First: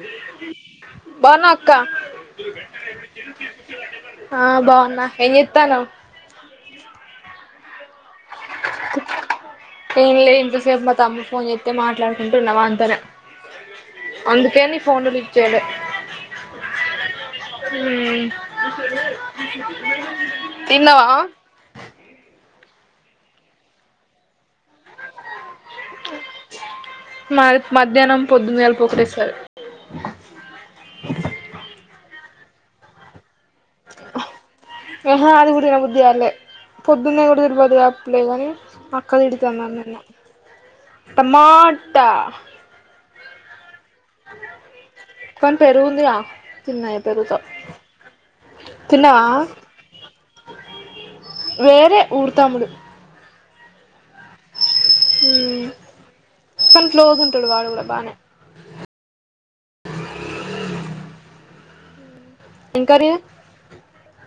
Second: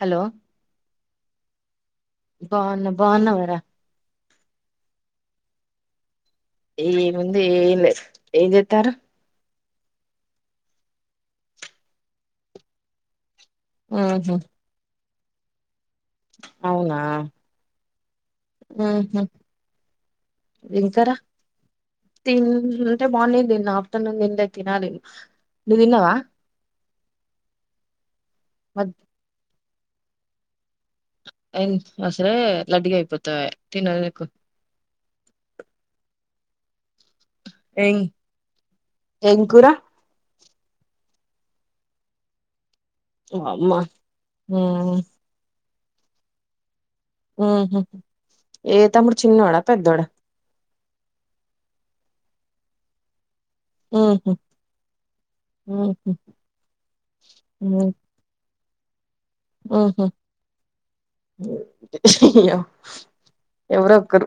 Hello బాగున్నా అక్క బావున్న బావున్న వరా ఆ బావున్న ఏం జేత్తానవ్ ఏ ముంది ఏం లే ఏం జేత్తారు ఏం లే ఇంతసేపు మా తమ్మడు ఫోన్ జేత్తే మాట్లాడుకుంటున్న వంతోనే ఉహు అందుకే ని ఫోన్లు లిఫ్ట్ చేయలే అవునా మ్మ్ మ్మ్ హు ఇంక తిన్నావా రా తీంటె మార్నింగ్ దిన్న ఆఫ్టర్నూన్ దిన్లే తినాలి నువ్వు తిన్నావా మాది మధ్యాహ్నం పొద్దున్న గలిపి మద్ ఒకటే సారి అయిన్ అసలే లడ్డు గయిపోతావె తినకు అహా అది గూడ దినబుద్ది గాట్లె పొద్దున్న గూడ దినబుద్ధి ఏం గావట్లే గనీ అక్క ఏం తిడతాంది. కూర అని తిన్న టమాట వామ్మ మ్మ్ కని పెరుగుందిగా తిన్నాది ఇగ పెరుగుతొ మ్మ్ హు ఏ తమ్ముడు చిన్నోడా పెద్దొడా వేరే ఊరి తమ్ముడు మ్మ్ హు మ్ కని క్లోజ్ ఉంటడు వాడు గూడ బానే ఉహ్ అయ్యో ఏం కర్రీ ఎవరొక్కరు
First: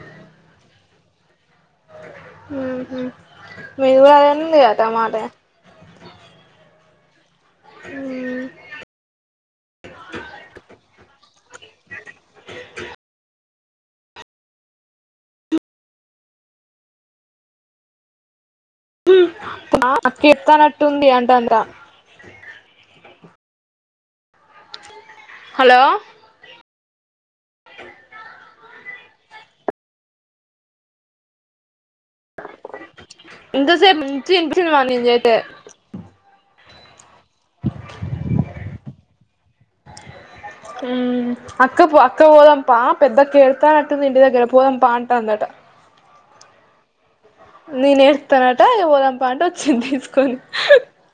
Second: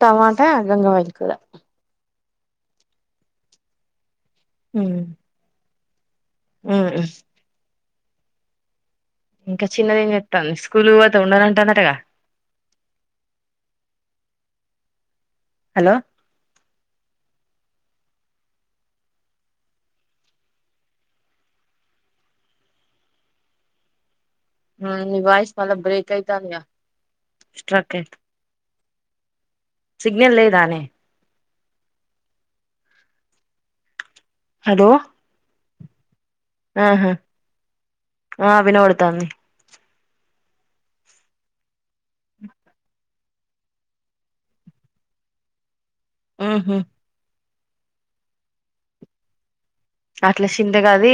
టమాటా గంగ వాయిల్ కూర. ఉహ్ నువ్వు గాదు వండిందిగా టమాటె ఉహ్ మ్మ్ ఇంక చిన్నదేం జేత్తాంది. స్కూలు కు పొతే ఉండనం దాంటగా హలో మ్మ్ ఆ అక్క చెప్తానట్టుంది అంటది రా మ్మ్ నీ వాయిస్ మళ్ళ హలో బ్రేక్ అయి తానియ స్ట్రకయ్ సిగ్నల్ లేదానే ఇంతసేపు మంచిగ ఇనిపించిదిగా నేను జెత్తే ఆహ ఆ వినపడతాంది హ్మ్ అక్క పొ అక్క పోదం పా పెద్దక్క ఏడుతానట్టుంది ఇంటి దగ్గర పోదాం పా అంటాందట ఊహు. నేను ఎడుత్తనటా ఇగ పొదం పా అంటె వచ్చింది తీసుకొని అట్ల షింత గదీ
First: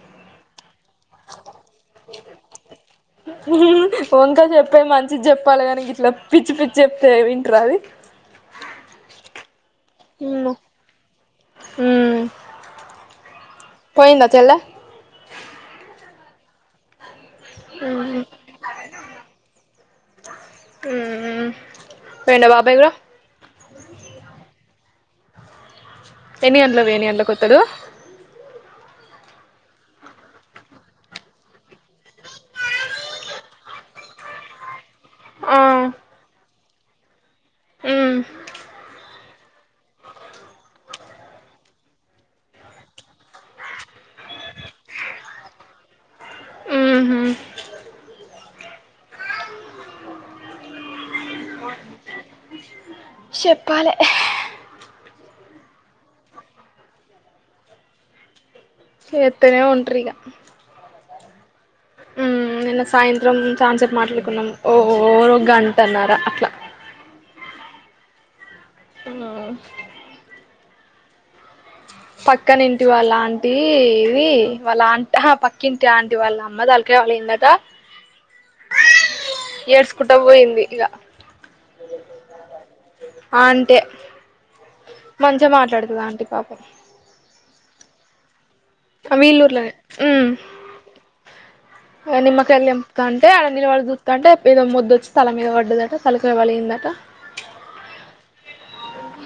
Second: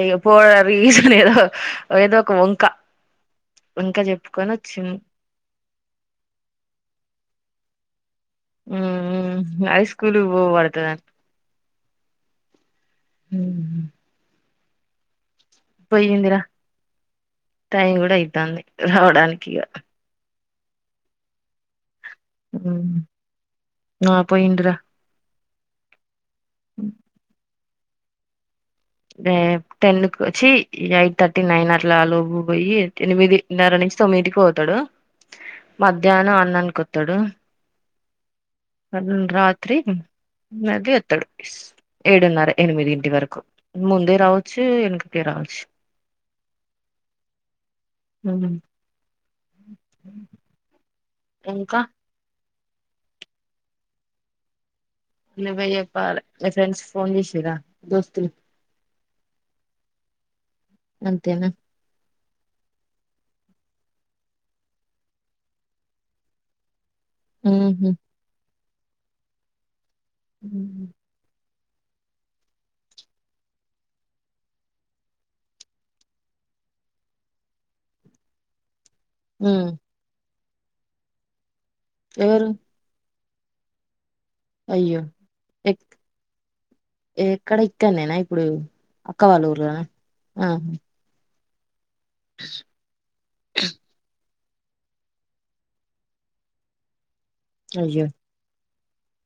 ఇగ పోడ రీజన్ ఏదో ఏదొ ఒక వంక వంక చెప్పుకొని చెప్పే వచ్చింది మంచిది చెప్పాలి గానీ గిట్ల పిచ్చి పిచ్చి చెప్తే వింట్రా అది మ్హ్ హైస్కూలు పోవడతదన్ మ్ పోయిందా చెల్లె పోయిందిరా టైం గూడ ఉహు అయితాంది రావడానికి ఇగ హ్మ్ హ్మ్ ఆ పోయిందిరా ఎన్ని గంట్లకు ఎన్ని గండ్లకు కొత్తాడు ఏటెన్కు ఛీ ఎయిట్ థర్టీ నైన్ అట్లా లోపు పోయి ఎనిమిది న్నర నుంచి తొమ్మిటీకి పోతాడు ఆ మధ్యాహ్నం అన్ననికొతాడు. హ్ రాత్రి నది అత్తడు ఏడున్నర ఎనిమిది ఇంటి వరకు ముందే రావచ్చు ఎనకకే రావచ్చు ఉహు ఉహ్ ఇంకా చెప్పాలే హ నువ్వె చెప్పాలే మీ ఫ్రెండ్స్ ఫోన్ చేసిరా దోస్తలు చేత్తనే ఉంట్రిగా అంతేనా ఉమ్ నిన్న సాయంత్రం చాన్సేప్ప మాట్లాడుకున్నాం ఓ గంటన్నారా అట్లా ఉహు ఆహ్ ఉహు పక్కనింటి వాళ్ళ ఆంటి ఇది వాళ్ళ ఆ పక్కింటి ఆంటి వాళ్ళ అమ్మ తలకాయ్ పగిలిందట ఏడ్సంకుంటా పోయింది ఇగ ఎవరు అంటీ అయ్యో ఎ ఆంటీ పాపం ఎక్కడిక్క నేనా ఇప్పుడు అక్క వాళ్ళ వీళ్ళుర్లానే ఊర్లోనా ఉమ్ ఆహా నిమ్మకయలి తెంప్తాంటే ఆడనిలవడి చూత్తంటే ఏదో ముద్దొచ్చి తల మీద పడ్డదట తల్కాయ పలిగిందట అయ్యో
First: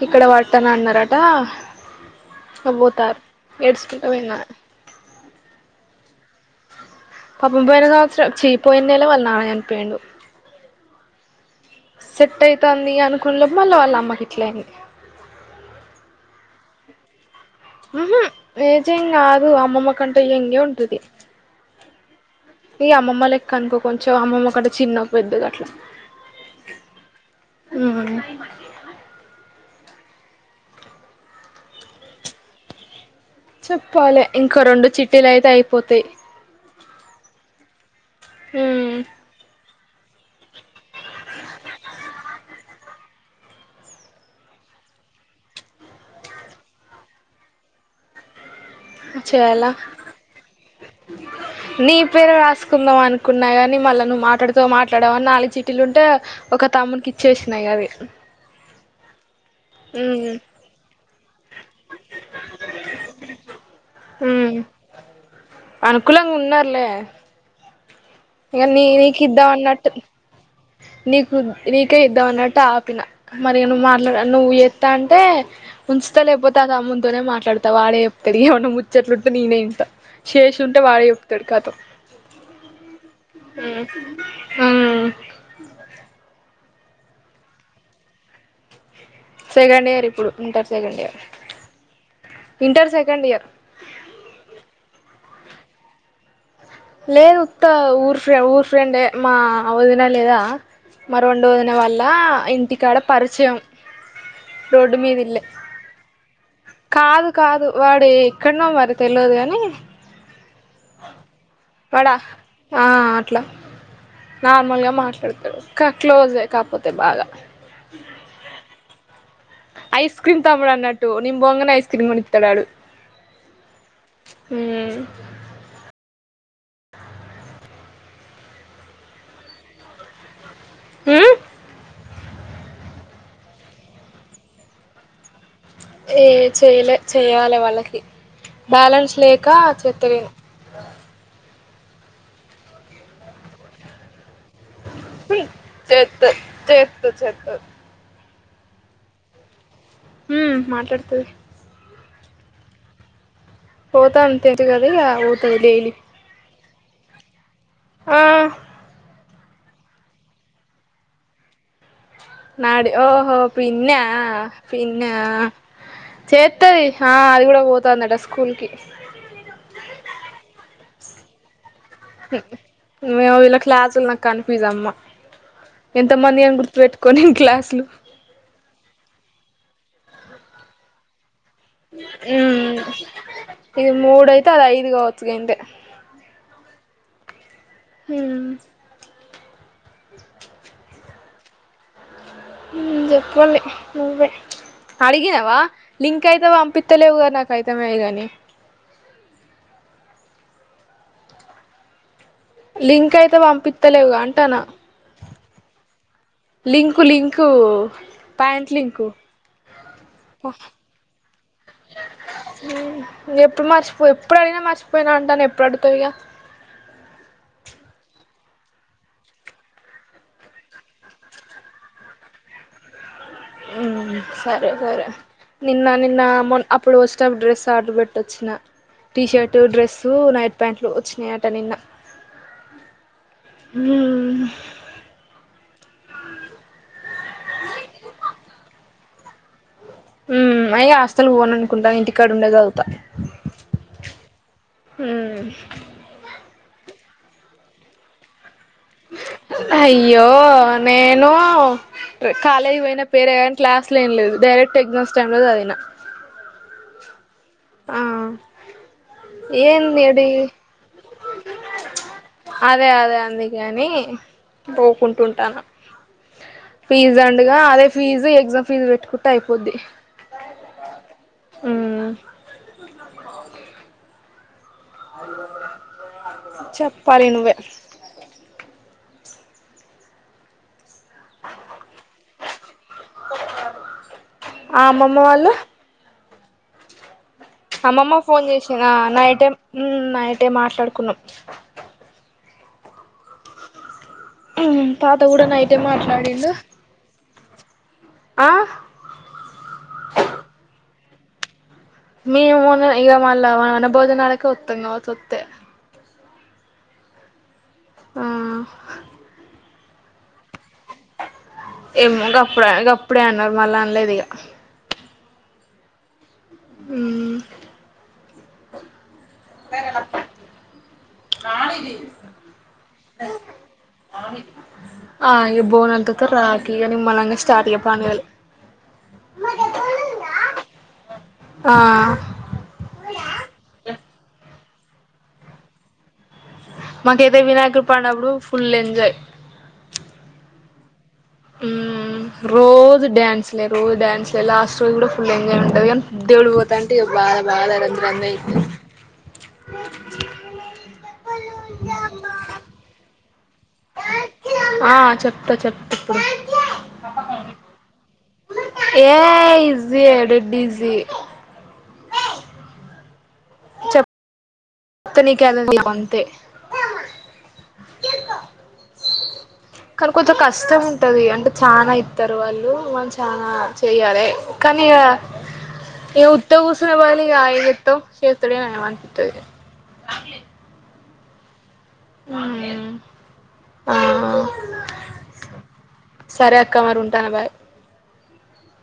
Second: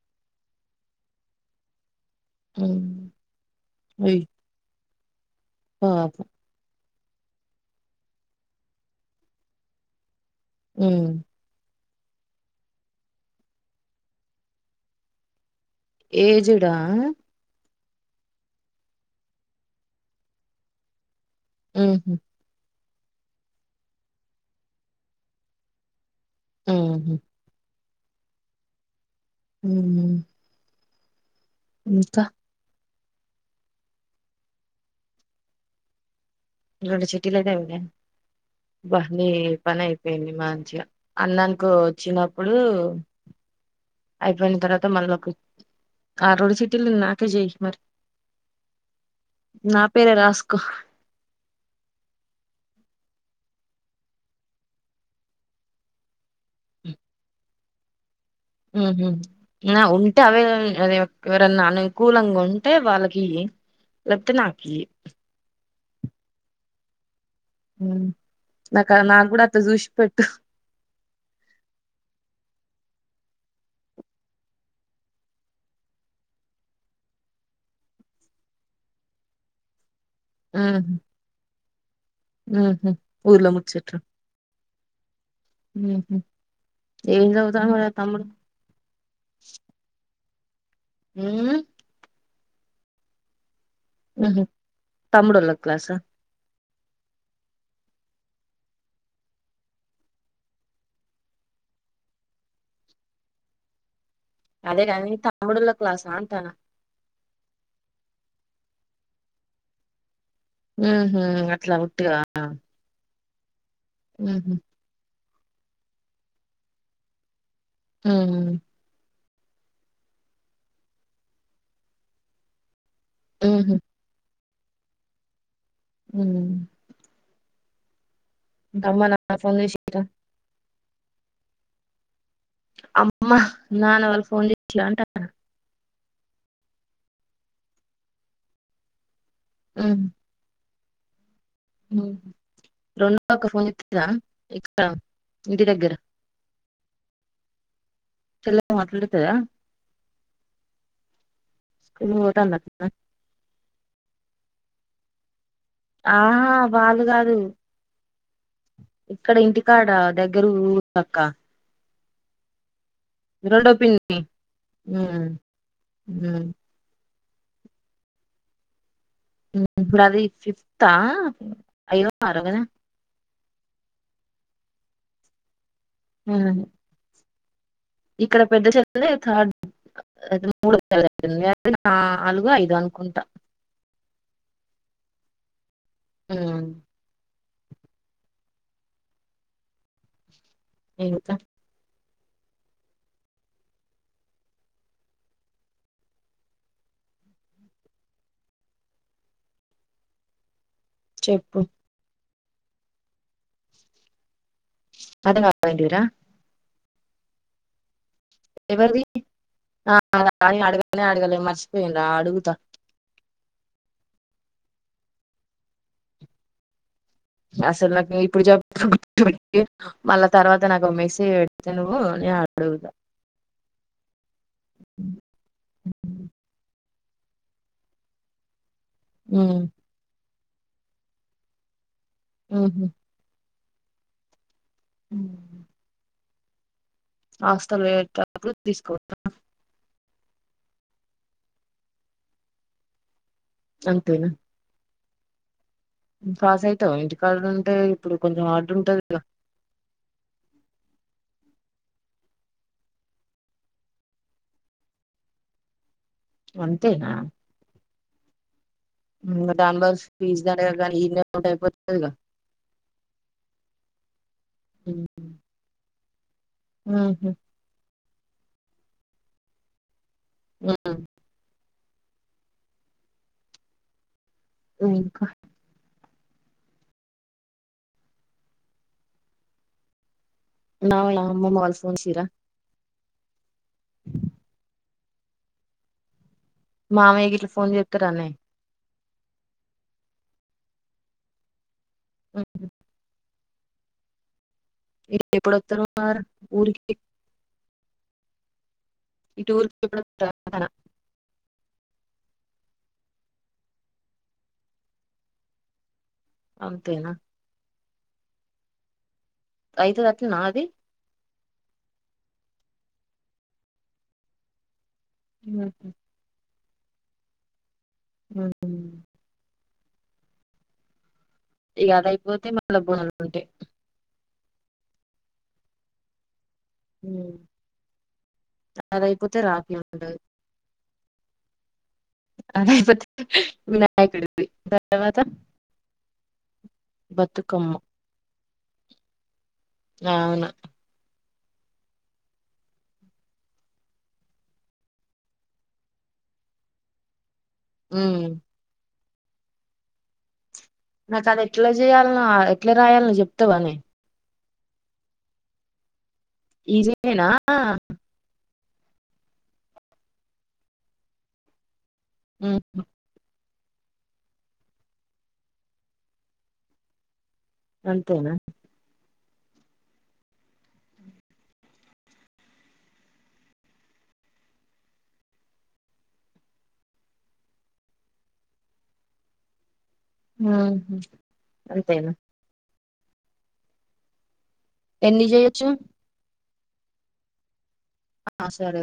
ఇక్కడ పట్టన అన్నారట ఇగ ఉమ్ బోతారు ఏడ్చుకుంటూ పోన తర్వత పపం పోయిన సంవత్సం చీ పోయినెల వాళ్ళ నాన్న చనిపోయిండు ఉహ్ సెట్టైతంది అనుకున్న మళ్ళీ వాళ్ళ అమ్మకి ఇట్లైంది ఏజుడా ఉహు ఏజం కాదు అమ్మమ్మ కంట ఎంగే ఉంటది ఉహు ఇగ అమ్మమ్మ లెక్కనుకో కొంచెం అమ్మమ్మ కట్టె చిన్న పెద్ద అట్లా ఊహు ఉహ్ ఉహ్ ఇంకా చెప్పాలి ఇంకో రెండు చిటీలైతే అయిపోతాయి రెండు చిటిలైతేన్నా ఉమ్ ఆబ్బ నీ పనైపోయింది మంచిగా అన్నానికు ఒచ్చినప్పుడు అయిపోయిన తర్వాత మళ్ళీ ఒక ఆ రోండు సీటీలున్నాకే జేయ్ మరి చెయలా నా పేరే రాసుకో [inaudible] నీ పేరు రాస్కుందామనుకున్నా గాని మళ్ళా నువ్వు మాట్లాడ్త మాట్లాడవని నాలుగు చిట్టిలుంటే ఒక తమ్ముడ్కిచ్చేసినా ఇగ అవి ఉహు నా ఉంటే ఉమ్ అవే అదే ఎవరన్నా అనుకూలంగా ఉంటే వాళ్ళకీ లేక్పోతే నాకీ అనుకులేంగున్నార్లే ఉ ఇవ్వని నీకు ఇద్దమానట్టు నీకు నీకే ఇద్దాం అన్నట్టు ఆపిన మరి నువ్వు మాట్లాడ నువ్వు ఎత అంటే ఉంచుతా లేకపోతే ఆ తమ్ముని తోనే మాట్లాడతా వాడే చెప్తడు ఏమన్నా ముచ్చట్లుంటే నేనే ఇంటా చేసి ఉంటే వాడే చెప్తాడు కతం ఆహ హ్మ్ ఎం చదువుతాండు మరి ఆహ్ తమ్ముడు సెకండ్ ఇయర్ ఇప్పుడు బీటెక్ సెకండ్ ఇయర్ హ్మ్ ఇంటర్ సెకండ్ ఇయర్ అదే తమ్ముడూలా క్లాసా లేదు ఉత్త ఉరి ఫ్రెండే మ వదిన లేదా మ రెండు వొదిన వల్ల ఇంటికాడ పరిచయం అదే రోడ్డు కానీ మీద ఇల్లే తమ్ముడులో క్లాసా అంటాను కాదు కాదు వాడ్ ఎక్కడనో మరి తెల్వదు గని హ్మహమ్ అట్లా వాడా ఉటిగా ఆ అట్లా నార్మల్గా మాట్లాడతాడు క క్లోజే కాకపోతే బాగా హ్మ్ ఐస్ క్రీమ్ తమ్ముడు అన్నట్టు నేన్ బోగానే ఐస్ క్రీమ్ కొని ఇతడు ఆడు హ్మ్ హ్మ్ హ్మ్ అమ్మ నాకు ఉంది షటం హ్మ్ అమ్మ నాన్న వాళ్ళు ఫోన్ చేసలే అంటానా ఏ చేయలే చేయాలి వాళ్ళకి బ్యాలెన్స్ లేక చెత్తలేను రొ న్దాకా ఫోన్ చేతదా నీకు చేతే చేతే చేతది చేతది చెల్లె మాట్లాడతదా హ్మ్ మాట్లాడుతది హోటల్ పోతే లేదు కదా ఇంకా మొత్తం డైలీ ఆహా బాలు కాదు ఆ ఇక్కడ ఇంటికాడ దగ్గర ఊరు పక్క నాడి ఓహో రెండో పిన్నా పిన్ని పిన్నా ఉమ్ చేతది ఆ అది కూడా పోతాందట స్కూల్కి ఇప్పుడు అది ఫిఫ్తా అయ్యో అరగనా ఏమో ఇలా క్లాసులు నాకు కన్ఫ్యూజ్ అమ్మా ఎంత మంది అని ఉమ్ గుర్తుపె కొన్ని క్లాస్లు ఇక్కడ పెద్ద చె థర్డ్ మూడు చెల్లె న నాలుగు ఐదు ఉమ్ అనుకుంటా ఇది మూడుయితే అది ఐదు కావచ్చు గంతే ఆ ఆ ఇంకా ఉమ్మ్ చెప్పండి నువ్వే అడిగినవా, లింక్ అయితే పంపితేలేవ్ గా నాకైతా మాయేగని చెప్పు లింకైతే పంపిత్తలేవ్ గా అంటాన్నా అర్ధంగాలే ఏంటిదిరా లింకు, లింకు ప్యాంట్ ఎవర్ది, లింకు ఆ సార్ నీ అడగానే అడగలే మర్చిపోయిన్రా అడుగుతా ఉమ్ ఎపుడుమర్చిపో ఎప్పుడడిగినా మర్చిపోయినా అంటాన్నవ్, ఎప్పుడు అడుగుతవ్ ఇగా అసలు నాకు ఇప్పుడు జెప్ [unintelligible] మళ్ళా తర్వాత నాకు ఓ మేసేజ్ పెడ్తే నువ్వు నే అడ్గుతా. ఉమ్ సరే సరే నిన్న నిన్న, మొన్ అప్పుడు ఒచ్చేటప్పుడు డ్రెస్ ఆర్డర్ పెట్టొచ్చిన్నా. టీషట్టూ, ఉమ్ డ్రెస్సు, నైట్ ప్యాంట్లు ఒచ్చినయట నిన్న. ఉహుమ్ హుమ్మ్ ఉమ్మ్ హాస్టల్లో ఎట్టా అపుడు తీస్కో [inaudible] ఉమ్ [unintelligible] హాస్టల్ పోననుకుంటాన్న, ఇంటికాడఉండే చదువు గంతేనా హుమ్మ్ ఫాసైతవా ఇంటి కాడుంటే, ఇప్పుడు కొంచం హార్డ్ ఉంటదిగా. అయ్యో నేను కాలేజ్పోయిన పేరే గానీ, క్లాస్లేం లేదు డైరెక్ట్ ఎగ్జామ్స్ టైంలో సద్విన. వంతేనా ఆ ఇంగ దాని బదలు ఏంది ఏడి ఫీజ్ దండగ గానీ, ఈన్నే ఉంటే అయిపోతదిగా. గాని పోకుంటుంటాన్న ఫీజ్ ఉహు దండుగా, అదే ఫీజ్ ఎగ్జామ్ ఫీజ్ పెట్టుకుంటే అయిపోద్ది. ఉమ్మ్ ఉమ్ ఉమ్ ఇంకా చెప్పాలి నువ్వే నాగోల్ నాగమ్మమ్మ వాళ్ళు ఫోన్షిరా. ఆ అమ్మమ్మ వాళ్ళు మామయ్య గిట్ల అమ్మమ్మ ఫోన్ జేసిన్, ఆ నైటే ఉమ్ నైటే మాట్లాడుకున్నాం. ఎప్పుడు ఉమ్ తాత గూడా నైటే మాట్లాడిండు. టి ఆ ఇట్ ఉర్కి ఎప్పుడొత్తార్ అంటన్నా. మీరు మొన్న ఇగ మళ్ళా వన భోజనాలకే ఒత్తం గావచ్చు ఒత్తే. అంతేనా ఆ ఐతదట్నాది ఏమో గప్పుడ గప్పుడే అన్నారు మళ్ళా అన్లేదు ఇగ ఉహు ఊమ్ [unintelligible] [unintelligible] ఇగ అదైపోతే మళ్ళ బోనాలుంటై ఆ ఇగ బోనాల్ త త రాఖీ ఇగ నిమ్మలంగ స్టార్ట్ ఇగ పండుగలు అదయిపోతే రాఖీ ఉండదు ఆ అదైపోతే వినాయకుడుది దాని తర్వాత మాకైతే బతుకమ్మ వినాయకుడు పండప్పుడు ఫుల్ ఎంజాయ్ గావున ఉమ్ రోజు డాన్స్లే రోజు డాన్స్లే లాస్ట్ రోజు కూడా ఫుల్ ఎంజాయ్ ఉంటది గాని దేవుడు పో తాంటే బాద బాద ఉమ్. రంగురంగయితయ్ నాకది ఎట్ల జెయాల్నా ఎట్ల రాయాల్నో చెప్తవనె ఆ చెప్తా చెప్త ఇప్పుడు ఈజి నేనా a easy a dead easy ఉ హు [unintelligible] అంతే అంతేనా కాని కొంచెం కష్టం ఉంటది అంటే చానా ఇత్తరు వాళ్ళు మన చానా చెయ్యాలే కానీ ఇగా ఇగా ఉత్త కూసునేబదులు ఇగా ఏం జేత్తవు చేేత్తడే అనిమనిపిత్తది ఉహు అంతేనా ఉమ్ ఆ ఎన్ని చేయొచ్చు సరే అక్క మరి ఉంటాను బాయ్ ఆ సరే